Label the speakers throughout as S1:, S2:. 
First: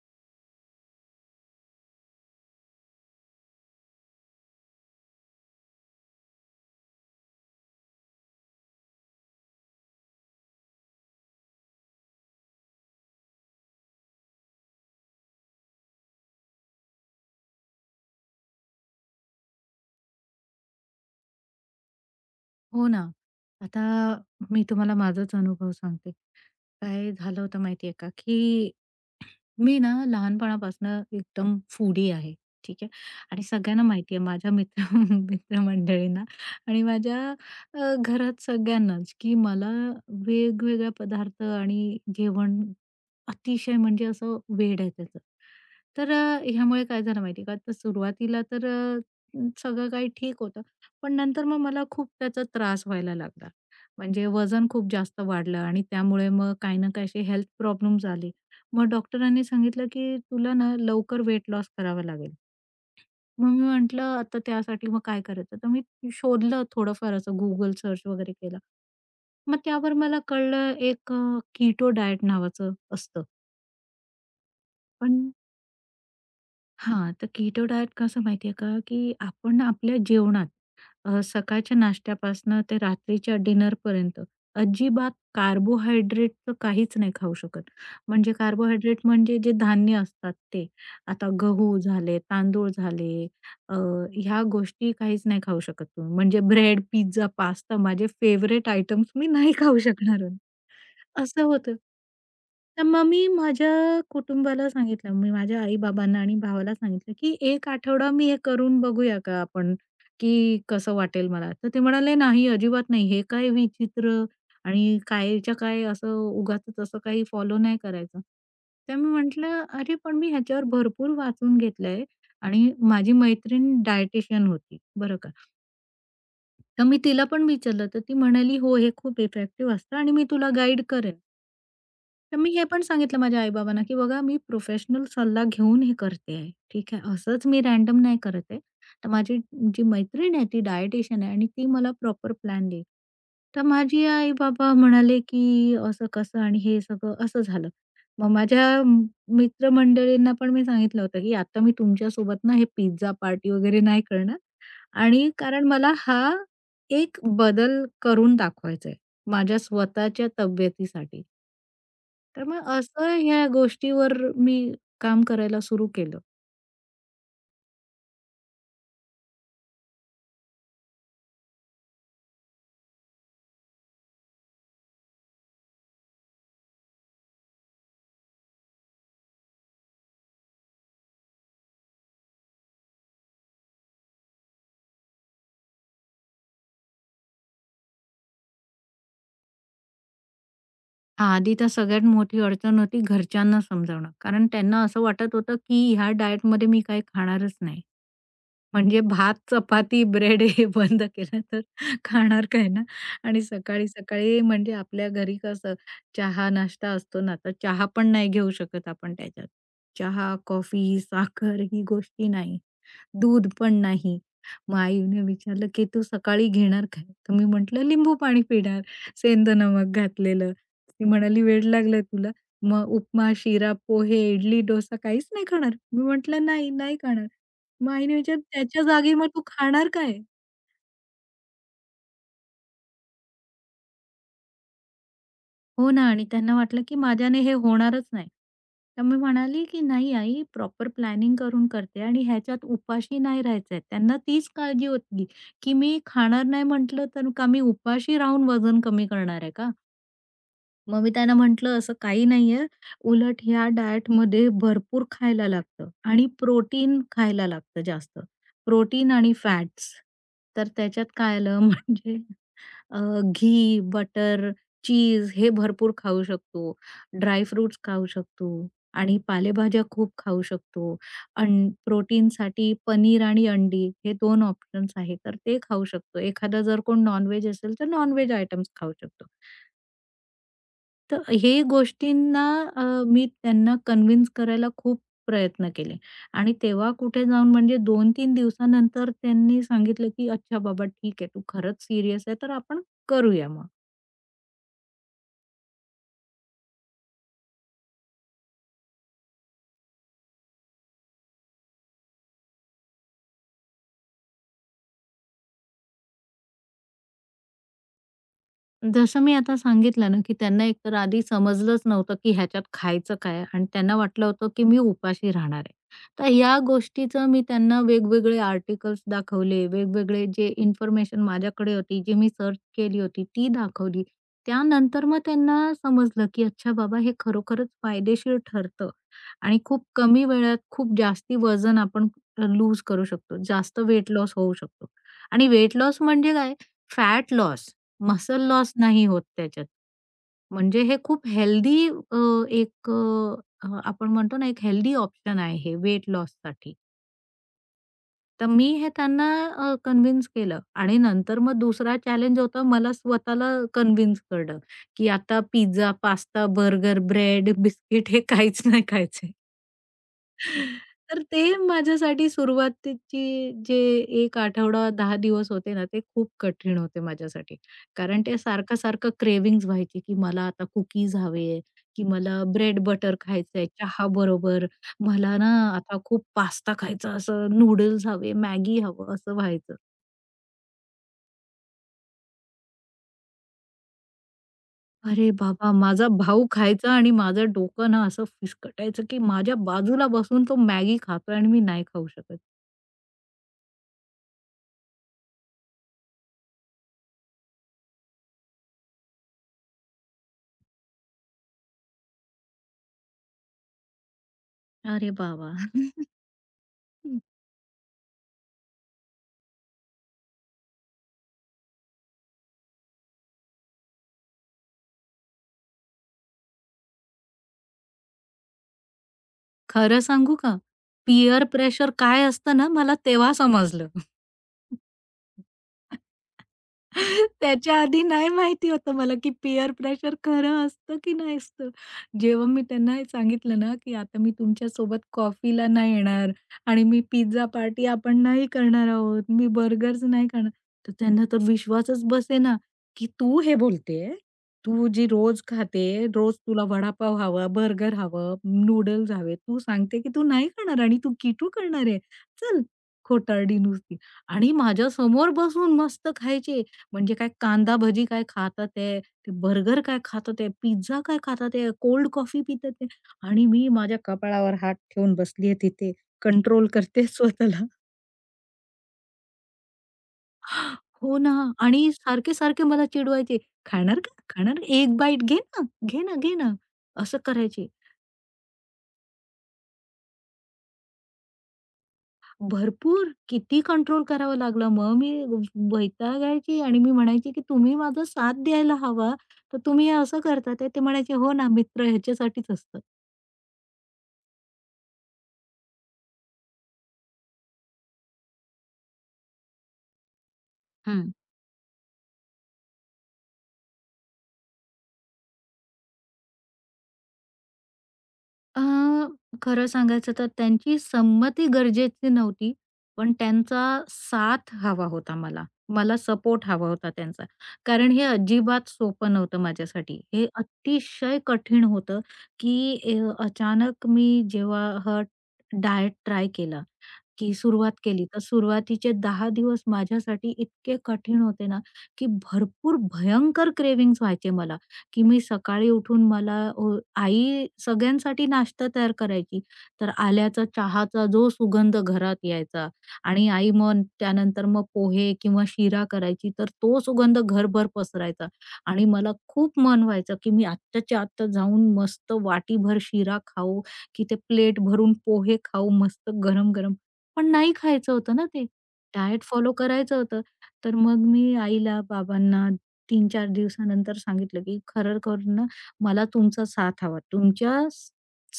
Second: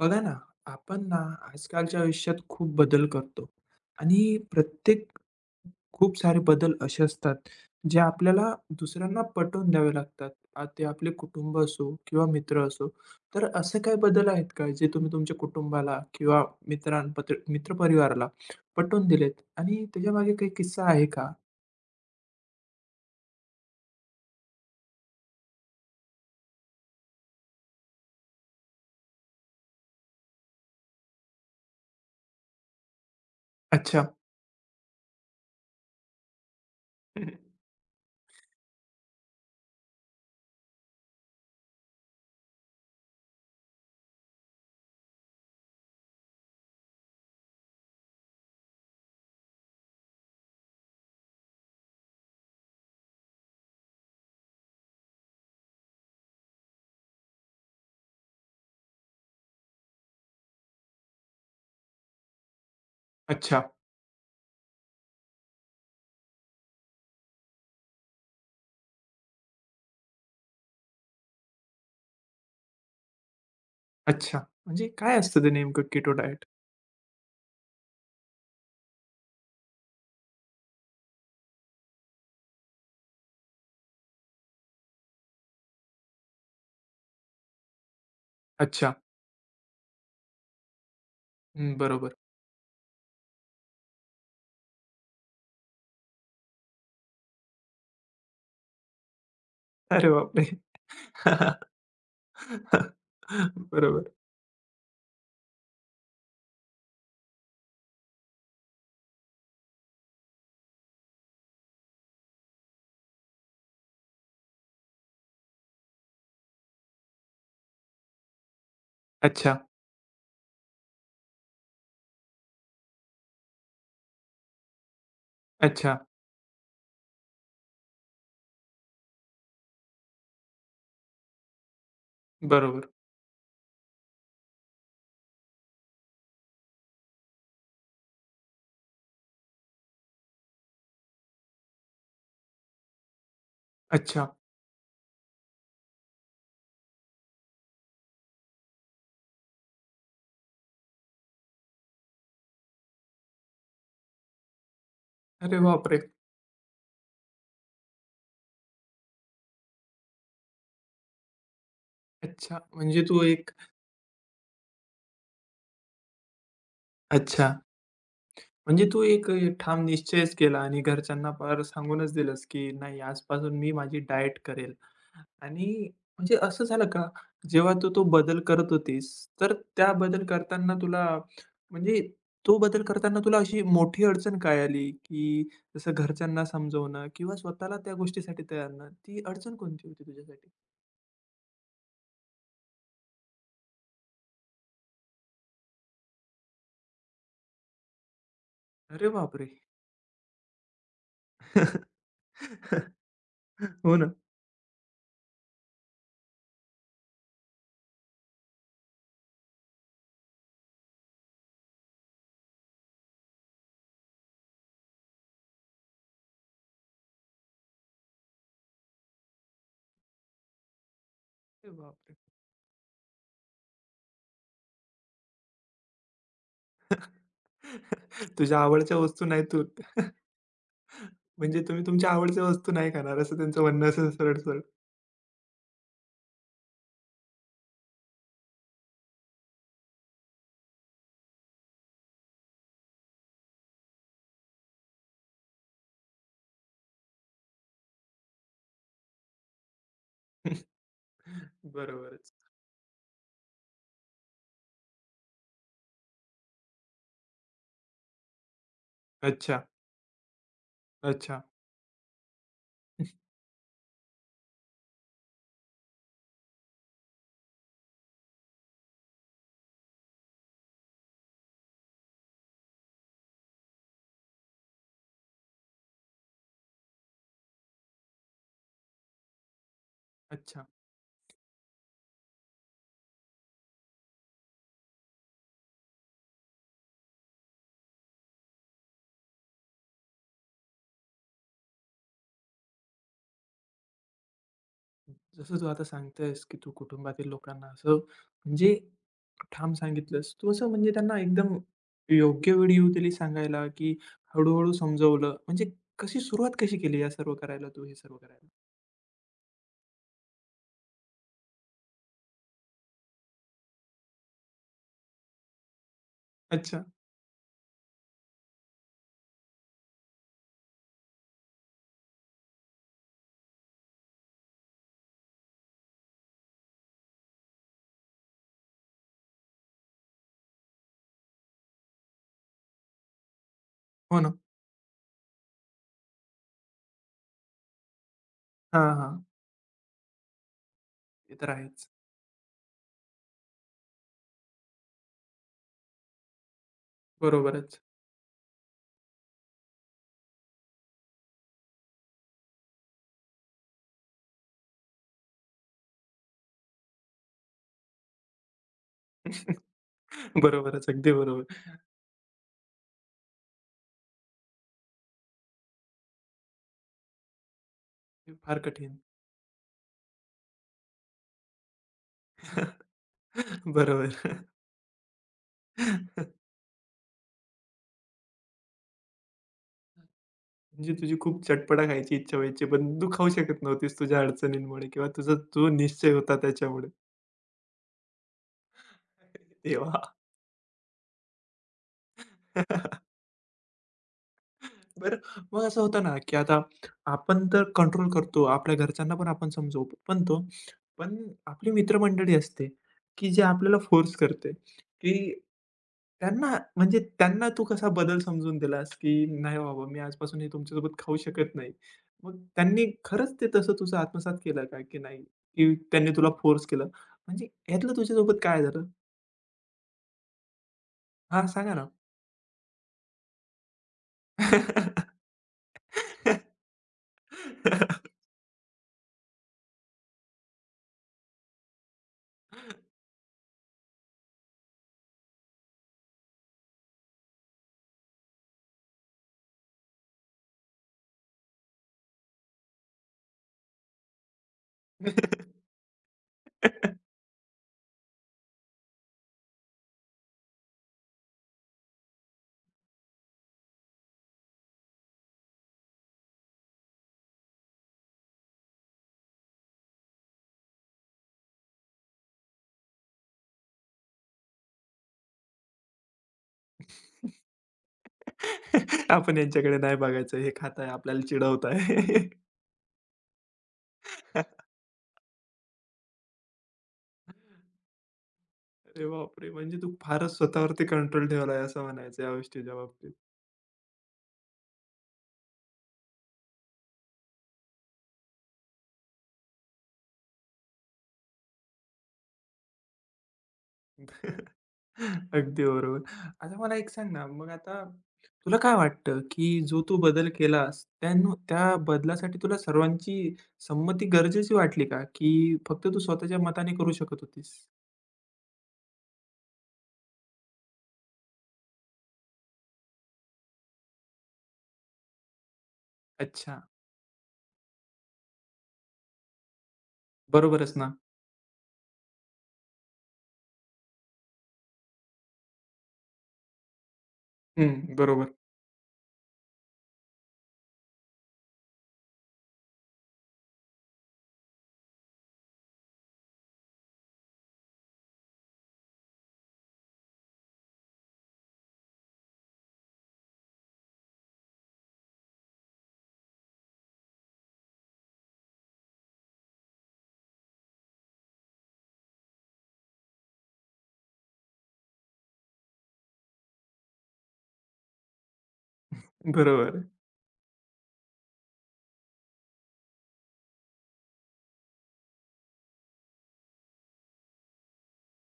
S1: बघा ना, आपण ना आजकालच्या आयुष्यात खूप बदल करतो आणि प्रत्येक खूप सारे बदल असे असतात, जे आपल्याला दुसऱ्यांना पटवून द्यावे लागतात. ते आपले कुटुंब असो किंवा मित्र असो. तर असे काही बदल आहेत का, जे तुम्ही तुमच्या कुटुंबाला किंवा मित्रपरिवाराला पटवून दिलेत आणि त्याच्यामागे काही किस्सा आहे का?
S2: हो ना. आता मी तुम्हाला माझाच अनुभव सांगते. काय झालं होतं माहिती का, की मी ना लहानपणापासनं एकदम फूडी आहे. ठीक आहे. आणि सगळ्यांना
S1: अच्छा,
S2: माहिती आहे माझ्या मित्र मित्रमंडळींना आणि माझ्या घरात सगळ्यांनाच, की मला वेगवेगळ्या पदार्थ आणि जेवण अतिशय म्हणजे असं वेड आहे त्याचं. तर ह्यामुळे काय झालं माहिती का, तर सुरुवातीला तर सगळं काही ठीक होतं. पण नंतर मग मला खूप त्याचा त्रास व्हायला लागला. म्हणजे वजन खूप जास्त वाढलं आणि त्यामुळे मग काही ना काही हेल्थ प्रॉब्लेम्स आले. मग डॉक्टरांनी सांगितलं, की "तुला ना लवकर वेट लॉस करावा लागेल." मग
S1: अच्छा,
S2: मी म्हटलं, "आता त्यासाठी मग काय करायचं?" तर मी शोधलं थोडंफार असं Google सर्च वगैरे केलं. मग त्यावर मला कळलं एक कीटो डाएट नावाचं असतं.
S1: अच्छा. म्हणजे काय
S2: पण
S1: असतं ते नेमकं कीटो डाएट?
S2: हां, तर कीटो डाएट कसं माहिती का, की आपण आपल्या जेवणात सकाळच्या नाश्त्यापासनं ते रात्रीच्या डिनरपर्यंत अजिबात कार्बोहायड्रेटचं काहीच नाही खाऊ शकत. म्हणजे
S1: अच्छा.
S2: कार्बोहायड्रेट म्हणजे जे धान्य असतात ते. आता
S1: हं,
S2: गहू
S1: बरोबर.
S2: झाले, तांदूळ झाले, अ, ह्या गोष्टी काहीच नाही खाऊ शकत तुम्ही. म्हणजे ब्रेड, पिझ्झा, पास्ता माझे फेव्हरेट आयटम्स मी नाही खाऊ
S1: अरे
S2: शकणार.
S1: बापरे!
S2: असं होतं. तर मग मी माझ्या
S1: बरोबर.
S2: कुटुंबाला सांगितलं, मी माझ्या आई-बाबांना आणि भावाला सांगितलं, की एक आठवडा मी हे करून बघूया का आपण, की कसं वाटेल मला?" तर ते म्हणाले, "नाही, अजिबात नाही. हे काय विचित्र आणि कायच्या काय असं उगाचच असं काही फॉलो नाही करायचं." तर मी
S1: अच्छा,
S2: म्हटलं, "अरे, पण मी ह्याच्यावर भरपूर वाचून घेतलंय आणि माझी मैत्रीण डायटिशियन होती, बरं का.
S1: अच्छा.
S2: तर मी तिला पण विचारलं, तर ती म्हणाली, "हो, हे खूप इफेक्टिव्ह असतं आणि मी तुला गाईड करेन." तर मी हे पण
S1: बरोबर.
S2: सांगितलं माझ्या आई-बाबांना, की बघा मी प्रोफेशनल सल्ला घेऊन हे करते आहे. ठीक आहे. असंच मी रँडम नाही करत आहे. तर माझी जी मैत्रीण आहे ती डायटिशियन आहे आणि ती मला प्रॉपर प्लॅन देईल. तर माझे
S1: अच्छा.
S2: आई-बाबा म्हणाले, की "असं कसं आणि हे सगळं असं झालं." मग माझ्या म- मित्रमंडळींना पण मी सांगितलं होतं, की "आता मी तुमच्यासोबत ना हे पिझ्झा पार्टी वगैरे नाही करणार आणि
S1: अरे
S2: कारण मला
S1: बापरे!
S2: हा एक बदल करून दाखवायचा आहे माझ्या स्वतःच्या तब्येतीसाठी." तर
S1: अच्छा,
S2: मग
S1: म्हणजे
S2: असं
S1: तू
S2: ह्या
S1: एक
S2: गोष्टीवर मी काम करायला सुरू केलं.
S1: अच्छा, म्हणजे तू एक ठाम निश्चयच केला आणि घरच्यांना पार सांगूनच दिलंस, की नाही आजपासून मी माझी डाएट करेल. आणि म्हणजे असं झालं का, जेव्हा तू तो बदल करत होतीस, तर त्या बदल करताना तुला म्हणजे तो बदल करताना तुला अशी मोठी अडचण काय आली, की जसं घरच्यांना समजवणं किंवा स्वतःला त्या गोष्टीसाठी तयार न ती अडचण कोणती होती तुझ्यासाठी?
S2: आधी तर सगळ्यात मोठी अडचण होती घरच्यांना समजावणं. कारण त्यांना असं वाटत होतं, की ह्या डाएटमध्ये मी काही खाणारच नाही. म्हणजे
S1: अरे
S2: भात,
S1: बापरे!
S2: चपाती, ब्रेड हे बंद केलं तर खाणार काय ना? आणि
S1: हो ना.
S2: सकाळी-सकाळी म्हणजे आपल्या घरी कसं चहा, नाश्ता असतो ना, तर चहा पण नाही घेऊ शकत आपण त्याच्यात. चहा, कॉफी, साखर ही गोष्टी नाही. दूध पण नाही. मग आईने विचारलं, "की तू सकाळी घेणार काय?" तर मी म्हटलं, "लिंबू पाणी पिणार, सेंध नमक घातलेलं." ती म्हणाली, "वेड
S1: अरे
S2: लागलंय
S1: बापरे!
S2: तुला? मग उपमा, शिरा, पोहे, इडली, डोसा काहीच नाही खाणार?" मी म्हटलं, "नाही, नाही खाणार." मग आईने विचारलं,
S1: तुझ्या
S2: "त्याच्या
S1: आवडच्या
S2: जागी
S1: वस्तू
S2: मग
S1: नाही
S2: तू
S1: तू
S2: खाणार काय?"
S1: म्हणजे तुम्ही तुमच्या आवडच्या वस्तू नाही खाणार असं त्यांचं म्हणणं असेल सरळ-सरळ.
S2: हो ना आणि त्यांना वाटलं की माझ्याने हे होणारच नाही. तर मी म्हणाली की "नाही आई, प्रॉपर प्लॅनिंग करून करते आणि ह्याच्यात उपाशी नाही राहायचंय." त्यांना तीच काळजी होती की मी खाणार नाही म्हटलं, तर का मी उपाशी राहून वजन कमी करणार आहे का? मग मी त्यांना म्हटलं, "असं काही
S1: बरोबरच.
S2: नाहीये. उलट ह्या डाएटमध्ये भरपूर खायला लागतं आणि प्रोटीन खायला लागतं जास्त. प्रोटीन आणि
S1: अच्छा,
S2: फॅट्स." तर त्याच्यात काय
S1: अच्छा,
S2: आलं म्हणजे घी, बटर, चीज हे भरपूर खाऊ शकतो. ड्राय फ्रुट्स खाऊ शकतो आणि पालेभाज्या खूप खाऊ शकतो. अं प्रोटीनसाठी पनीर आणि अंडी हे 2 ऑप्शन्स आहेत. तर ते खाऊ शकतो. एखादा जर कोण नॉन-व्हेज असेल, तर नॉन-व्हेज आयटम्स खाऊ शकतो.
S1: अच्छा.
S2: तर हे गोष्टींना मी त्यांना कन्विन्स करायला खूप प्रयत्न केले आणि तेव्हा कुठे जाऊन म्हणजे 2-3 दिवसानंतर त्यांनी सांगितलं, की "अच्छा बाबा ठीक आहे, तू खरंच सीरियस आहे, तर आपण करूया मग."
S1: जसं तू आता सांगतेस, की तू कुटुंबातील लोकांना असं म्हणजे ठाम सांगितलंस. तू असं म्हणजे त्यांना एकदम योग्य वेळी येऊ दिली सांगायला, की हळू समजवलं? म्हणजे कशी सुरुवात कशी केली या सर्व करायला तू हे सर्व करायला?
S2: जसं मी आता सांगितलं ना, की त्यांना एकतर आधी समजलंच नव्हतं, की ह्याच्यात खायचं काय आणि त्यांना वाटलं होतं, की मी उपाशी राहणार आहे. तर या
S1: अच्छा.
S2: गोष्टीचं मी त्यांना वेगवेगळे आर्टिकल्स दाखवले, वेगवेगळे जे इन्फॉर्मेशन माझ्याकडे होती, जी मी सर्च केली होती, ती दाखवली. त्यानंतर मग त्यांना समजलं, की अच्छा बाबा हे खरोखरच फायदेशीर ठरतं आणि खूप कमी वेळात खूप जास्ती वजन आपण लूज करू शकतो. जास्त वेट
S1: हो ना.
S2: लॉस होऊ शकतो आणि वेट लॉस म्हणजे काय? Fat loss. मसल लॉस
S1: हां,
S2: नाही
S1: हां.
S2: होत त्याच्यात. म्हणजे हे खूप
S1: ते तर आहेच.
S2: हेल्दी आपण म्हणतो ना, एक हेल्दी ऑप्शन आहे हे वेट लॉससाठी.
S1: बरोबरच.
S2: तर मी हे त्यांना कन्विन्स केलं आणि नंतर मग दुसरा चॅलेंज होता मला स्वतःला कन्विन्स करणं, की आता pizza, pasta, burger, bread, biscuit हे काहीच नाही खायचं.
S1: बरोबरच. अगदी
S2: तर ते
S1: बरोबर.
S2: माझ्यासाठी सुरुवातीची जे 1 आठवडा 10 दिवस होते ना, ते खूप कठीण होते माझ्यासाठी. कारण
S1: हे
S2: ते
S1: फार कठीण.
S2: सारखं-सारखं क्रेव्हिंग्ज व्हायची, की मला आता कुकीज हवे, की मला ब्रेड बटर खायचंय
S1: बरोबर.
S2: चहाबरोबर. मला ना आता खूप पास्ता खायचा, असं नूडल्स हवे, मॅगी हवं असं व्हायचं.
S1: म्हणजे तुझी खूप चटपटा खायची इच्छा व्हायची, पण तू खाऊ शकत नव्हतीस तुझ्या अडचणींमुळे किंवा
S2: अरे
S1: तुझा जो
S2: बाबा! माझा
S1: निश्चय होता
S2: भाऊ
S1: त्याच्यामुळे.
S2: खायचा आणि माझं डोकं ना असं फिस्कटायचं, की माझ्या
S1: देवा!
S2: बाजूला बसून तो मॅगी खातोय आणि मी नाही खाऊ शकत.
S1: बरं, मग असं होतं ना, की आता आपण तर कंट्रोल करतो, आपल्या घरच्यांना पण आपण समजवतो. पण तो पण आपली मित्रमंडळी असते, की जे आपल्याला फोर्स करते,
S2: अरे
S1: की
S2: बाबा!
S1: त्यांना म्हणजे त्यांना तू कसा बदल समजून दिलास, की "नाही बाबा, मी आजपासून हे तुमच्यासोबत खाऊ शकत नाही." मग त्यांनी खरंच ते तसं तुझं आत्मसात केलं का, की नाही, की त्यांनी तुला फोर्स केलं? म्हणजे ह्यातलं तुझ्यासोबत काय झालं?
S2: खरं सांगू का? पीअर
S1: हां, सांगा ना?
S2: प्रेशर काय असतं ना, मला तेव्हा समजलं. त्याच्या आधी नाही माहिती होतं मला, की पीअर प्रेशर खरं असतं की नाही असतं. जेव्हा मी त्यांना हे सांगितलं ना, की आता मी तुमच्या सोबत कॉफीला नाही येणार आणि मी पिझ्झा पार्टी आपण नाही करणार आहोत, मी बर्गर्स नाही खाणार. तर त्यांना तर विश्वासच बसेना, की तू हे बोलतेय? तू जी रोज खाते, रोज तुला वडापाव हवा, बर्गर हवं, नूडल्स हवे. तू सांगते की तू नाही खाणार आणि तू कीटो करणार आहे. चल, खोटारडी नुसती. आणि माझ्यासमोर बसून मस्त खायची. म्हणजे काय कांदा भजी काय खातात आहे, ते बर्गर काय खातात आहे, पिझ्झा काय खातात आहे, कोल्ड कॉफी पितात आहे आणि मी माझ्या कपाळावर हात ठेवून बसली आहे तिथे. कंट्रोल करते स्वतःला.
S1: आपण यांच्याकडे नाही बघायचं. हे खाताय,
S2: हो
S1: आपल्याला
S2: ना. आणि
S1: चिडवताय.
S2: सारखे-सारखे मला चिडवायचे, "खाणार का? खाणार? का? एक बाईट घे ना, घे ना, घे ना." असं करायचे.
S1: अरे बापरे! म्हणजे तू फारच स्वतःवरती कंट्रोल ठेवलाय असं म्हणायचं या गोष्टीच्या
S2: भरपूर
S1: बाबतीत.
S2: किती कंट्रोल करावा लागला. मग मी वैतागायची आणि मी म्हणायची, की "तुम्ही माझा साथ द्यायला हवा, तर तुम्ही हे असं करतात आहे." ते म्हणायचे, "हो ना, मित्र ह्याच्यासाठीच असतात."
S1: अगदी बरोबर. आता मला एक सांग ना, मग आता तुला काय वाटतं, की जो तू बदल केलास, त्या बदलासाठी तुला सर्वांची संमती गरजेची वाटली का? की फक्त तू स्वतःच्या मताने करू शकत होतीस?
S2: अ, खरं सांगायचं तर त्यांची संमती गरजेची नव्हती, पण त्यांचा साथ हवा होता मला. मला सपोर्ट
S1: अच्छा,
S2: हवा होता त्यांचा. कारण हे अजिबात सोपं नव्हतं माझ्यासाठी. हे
S1: बरोबरच ना?
S2: अतिशय कठीण होतं, की अचानक मी जेव्हा हा डायट ट्राय केला, की सुरुवात
S1: हं,
S2: केली. तर
S1: बरोबर,
S2: सुरुवातीचे 10 दिवस माझ्यासाठी इतके कठीण होते ना, की भरपूर भयंकर क्रेव्हिंग्ज व्हायचे मला, की मी सकाळी उठून मला आई सगळ्यांसाठी नाश्ता तयार करायची. तर आल्याचा चहाचा जो सुगंध घरात यायचा आणि आई मग त्यानंतर मग पोहे किंवा शिरा करायची. तर तो सुगंध घरभर पसरायचा आणि मला खूप मन व्हायचं, की मी आत्ताच्या आत्ता जाऊन मस्त वाटीभर शिरा खाऊ, की ते प्लेट भरून पोहे खाऊ मस्त गरम-गरम. पण नाही खायचं होतं ना ते. डाएट फॉलो
S1: बरोबर.
S2: करायचं होतं. तर मग मी आईला, बाबांना 3-4 दिवसानंतर सांगितलं, की "खरं-खरं ना मला तुमचा साथ हवा. तुमच्या स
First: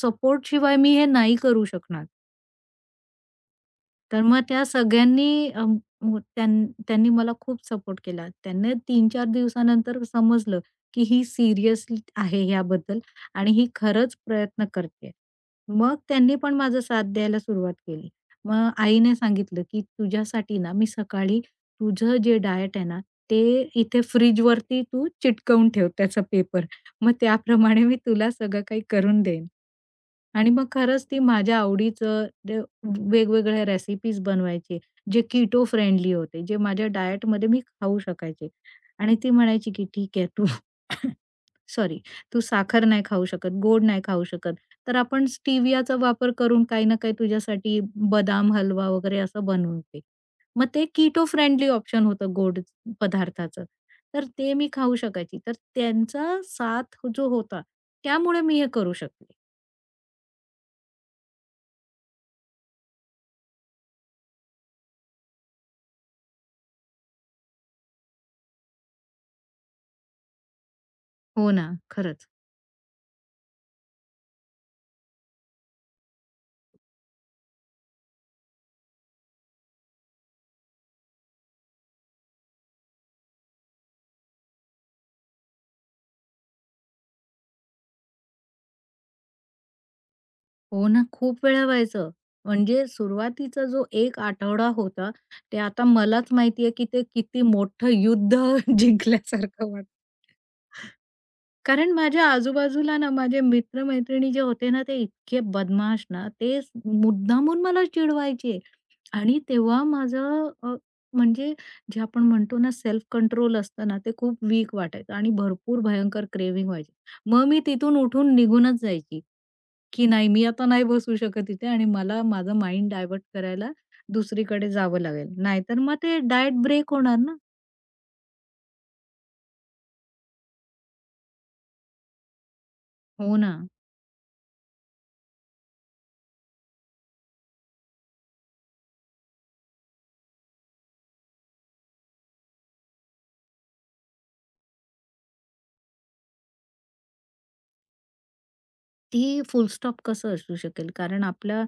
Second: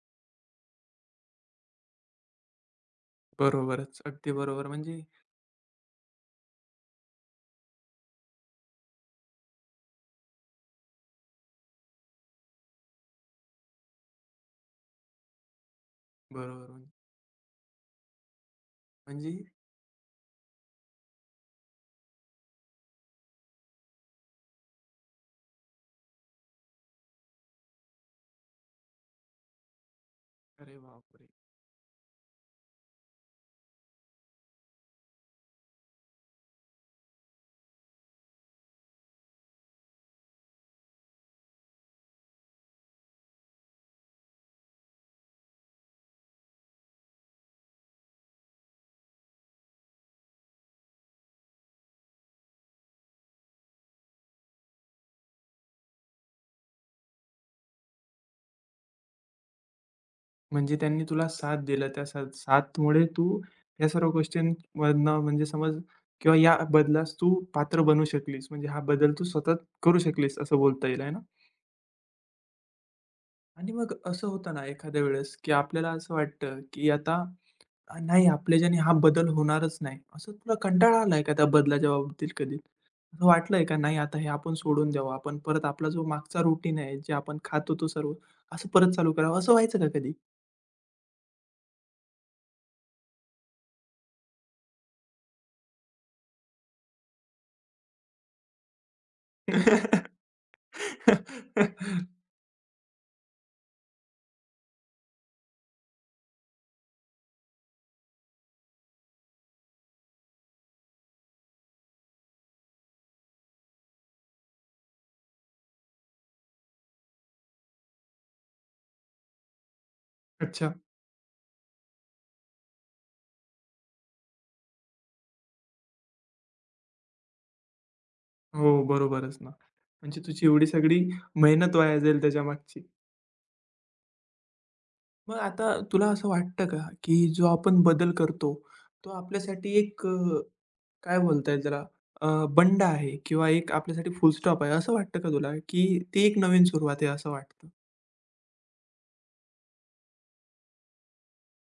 S2: सपोर्टशिवाय मी हे नाही करू शकणार.
S1: बरोबरच.
S2: तर
S1: अगदी
S2: मग त्या
S1: बरोबर. म्हणजे
S2: सगळ्यांनी अ, म त्यां त्यांनी मला खूप सपोर्ट केला. त्यांना 3-4 दिवसानंतर समजलं, की ही सीरियस आहे ह्याबद्दल आणि ही खरंच प्रयत्न करते. मग त्यांनी पण
S1: बरोबर.
S2: माझा साथ द्यायला सुरुवात केली. मग आईने
S1: म्हणजे
S2: सांगितलं, की "तुझ्यासाठी ना मी सकाळी तुझं जे डायट आहे ना, ते इथे फ्रिजवरती तू चिटकवून ठेव त्याचा पेपर. मग त्याप्रमाणे मी तुला सगळं काही करून देईन." आणि मग
S1: अरे
S2: खरंच ती
S1: बापरे!
S2: माझ्या आवडीचं ते वेगवेगळ्या रेसिपीज बनवायची, जे कीटो फ्रेंडली होते, जे माझ्या डायटमध्ये मी खाऊ शकायचे. आणि ती म्हणायची, की "ठीक आहे तू सॉरी, तू साखर नाही खाऊ शकत, गोड नाही खाऊ शकत, तर आपण स्टिवियाचा वापर करून काही ना काही तुझ्यासाठी बदाम हलवा वगैरे असं बनवून दे." मग ते कीटो फ्रेंडली ऑप्शन होतं गोड पदार्थाचं. तर ते मी खाऊ शकायची. तर त्यांचा साथ जो होता त्यामुळे मी हे करू शकले.
S1: म्हणजे त्यांनी तुला साथ दिला. त्या साथमुळे तू या सर्व गोष्टींमधनं म्हणजे समज किंवा या बदलास तू पात्र बनू शकलीस. म्हणजे हा बदल तू स्वतः करू शकलीस असं बोलता येईल आहे ना?
S2: हो ना, खरंच.
S1: आणि मग असं होतं ना एखाद्या वेळेस, की आपल्याला असं वाटतं, की आता नाही आपल्याच्याने हा बदल होणारच नाही. असं तुला कंटाळा आलाय का त्या बदलाच्या बाबतीत कधी? असं वाटलंय का नाही आता हे आपण सोडून द्यावं, आपण परत आपला जो मागचा रुटीन आहे, जे आपण खात होतो सर्व, असं परत चालू करावं असं व्हायचं का कधी?
S2: हो ना, खूप वेळा व्हायचं. म्हणजे सुरुवातीचा जो एक आठवडा होता, ते आता मलाच माहिती आहे, की ते किती मोठं युद्ध जिंकल्यासारखं वाटतं. कारण माझ्या आजूबाजूला ना, माझे मित्र-मैत्रिणी जे होते ना, ते इतके बदमाश ना, मुद्दामून मला चिडवायचे. आणि तेव्हा माझं अ, म्हणजे जे आपण म्हणतो ना, सेल्फ कंट्रोल असतं ना, ते खूप वीक वाटायचं आणि भरपूर भयंकर क्रेव्हिंग व्हायची. मग मी तिथून उठून निघूनच जायची. की नाही मी आता
S1: अच्छा.
S2: नाही बसू शकत इथे आणि मला माझं माइंड डायव्हर्ट करायला दुसरीकडे जावं लागेल. नाहीतर मग ते डाएट ब्रेक होणार ना.
S1: हो, बरोबरच ना. म्हणजे तुझी एवढी सगळी मेहनत वाया जाईल त्याच्यामागची.
S2: हो ना.
S1: मग आता तुला असं वाटतं का, की जो आपण बदल करतो, तो आपल्यासाठी एक काय बोलता येईल त्याला अ, बंड आहे किंवा एक आपल्यासाठी फुल स्टॉप आहे असं वाटतं का तुला, की ती एक नवीन सुरुवात आहे असं वाटतं?
S2: ती फुल स्टॉप कसं असू शकेल? कारण आपला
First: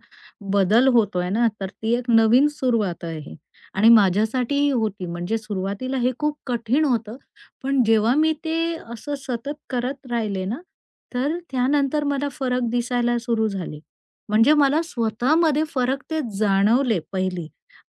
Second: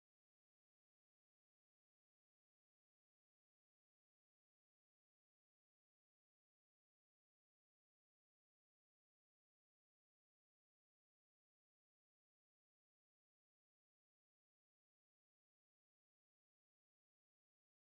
S2: बदल होतोय ना, तर ती एक नवीन सुरुवात आहे आणि माझ्यासाठीही होती. म्हणजे सुरुवातीला हे खूप कठीण होतं. पण जेव्हा मी ते असं सतत करत राहिले ना, तर त्यानंतर मला फरक दिसायला सुरू झाले. म्हणजे मला स्वतःमध्ये फरक ते जाणवले पहिली.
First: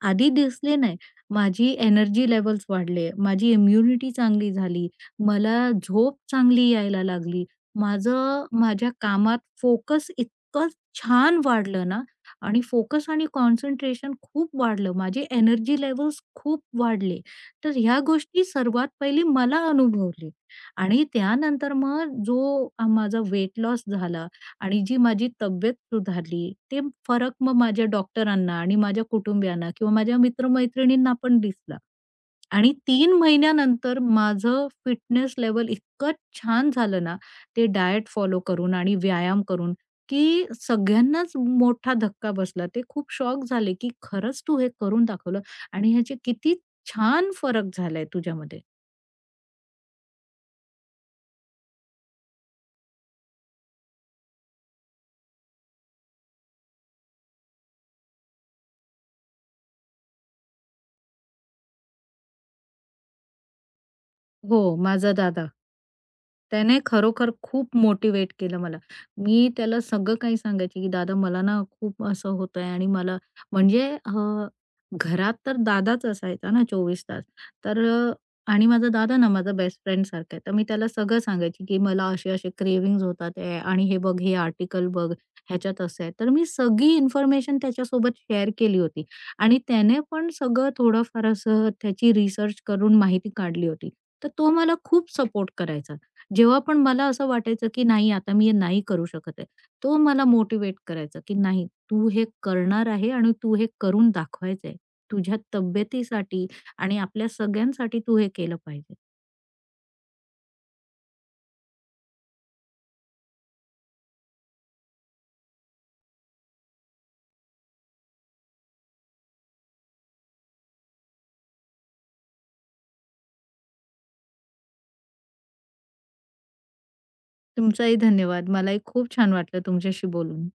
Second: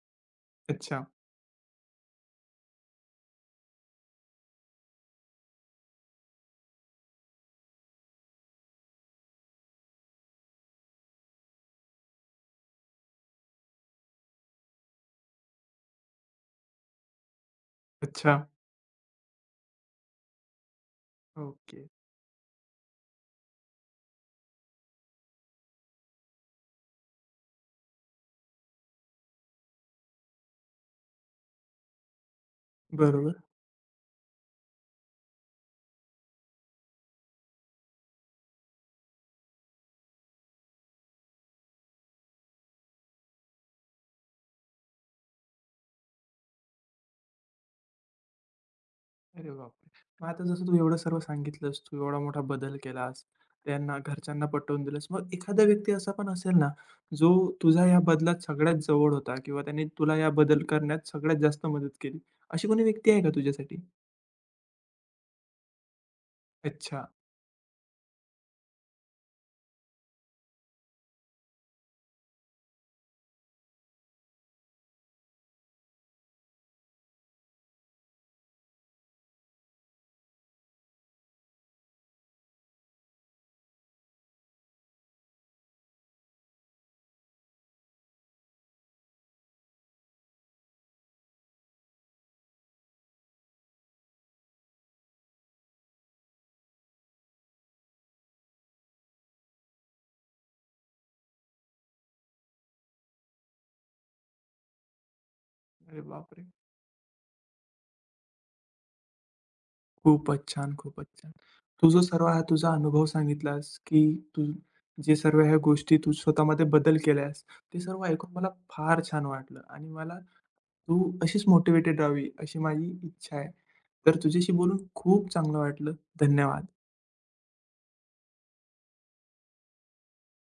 S2: आधी दिसले नाही.
S1: अच्छा,
S2: माझी एनर्जी लेव्हल्स वाढले, माझी इम्युनिटी चांगली झाली, मला झोप चांगली यायला लागली माझं माझ्या कामात फोकस इतकं छान वाढलं ना आणि फोकस आणि कॉन्सन्ट्रेशन खूप वाढलं. माझे एनर्जी लेवल्स खूप वाढले. तर ह्या
S1: अच्छा.
S2: गोष्टी सर्वात पहिली मला अनुभवली आणि त्यानंतर
S1: ओके.
S2: मग जो माझा वेट लॉस झाला आणि जी माझी तब्येत सुधारली, ते फरक मग माझ्या डॉक्टरांना आणि माझ्या कुटुंबियांना किंवा माझ्या मित्र पण दिसला. आणि 3
S1: बरोबर.
S2: महिन्यानंतर माझं फिटनेस लेवल इतकं छान झालं ना, ते डाएट फॉलो करून आणि व्यायाम करून, की सगळ्यांनाच मोठा धक्का बसला. ते खूप शॉक झाले, की "खरंच तू हे करून दाखवलं आणि ह्याचे किती छान फरक झालाय तुझ्यामध्ये."
S1: अरे बापरे! मग आता जसं तू एवढं सर्व सांगितलंस, तू एवढा मोठा बदल केलास, त्यांना घरच्यांना पटवून दिलंस. मग एखादा व्यक्ती असा पण असेल ना, जो तुझा या बदलात सगळ्यात जवळ होता किंवा त्याने तुला या बदल करण्यात सगळ्यात जास्त मदत केली. अशी कोणी व्यक्ती आहे का तुझ्यासाठी?
S2: हो, माझा दादा. त्याने
S1: अच्छा.
S2: खरोखर खूप मोटिवेट केलं मला. मी त्याला सगळं काही सांगायची, की "दादा मला ना खूप असं होतंय आणि मला" म्हणजे घरात तर दादाच असायचा ना 24 तास. तर अ, आणि माझा दादा ना माझा बेस्ट फ्रेंडसारखा आहे. तर मी त्याला सगळं सांगायची, की "मला असे-असे क्रेव्हिंग्ज होतात आहे आणि हे बघ, हे आर्टिकल बघ, ह्याच्यात असं आहे." तर मी सगळी इन्फॉर्मेशन त्याच्यासोबत शेअर केली होती आणि त्याने पण सगळं थोडंफार असं त्याची रिसर्च करून माहिती काढली होती. तर तो मला खूप सपोर्ट करायचा. जेव्हा पण मला असं वाटायचं, की नाही आता मी हे नाही करू शकत आहे. तो मला मोटिवेट करायचा, की नाही तू हे करणार आहे आणि तू हे करून दाखवायचं आहे. तुझ्या
S1: अरे बापरे!
S2: तब्येतीसाठी आणि आपल्या सगळ्यांसाठी तू हे केलं पाहिजे.
S1: खूपच छान, खूपच छान. तू जो सर्व हा तुझा अनुभव सांगितलास, की तू जे सर्व ह्या गोष्टी तू स्वतःमध्ये बदल केल्यास, ते सर्व ऐकून मला फार छान वाटलं आणि मला तू अशीच मोटिव्हेटेड राहावी, अशी माझी इच्छा आहे. तर तुझ्याशी बोलून खूप चांगलं वाटलं. धन्यवाद.
S2: तुमचाही धन्यवाद. मलाही खूप छान वाटलं तुमच्याशी बोलून.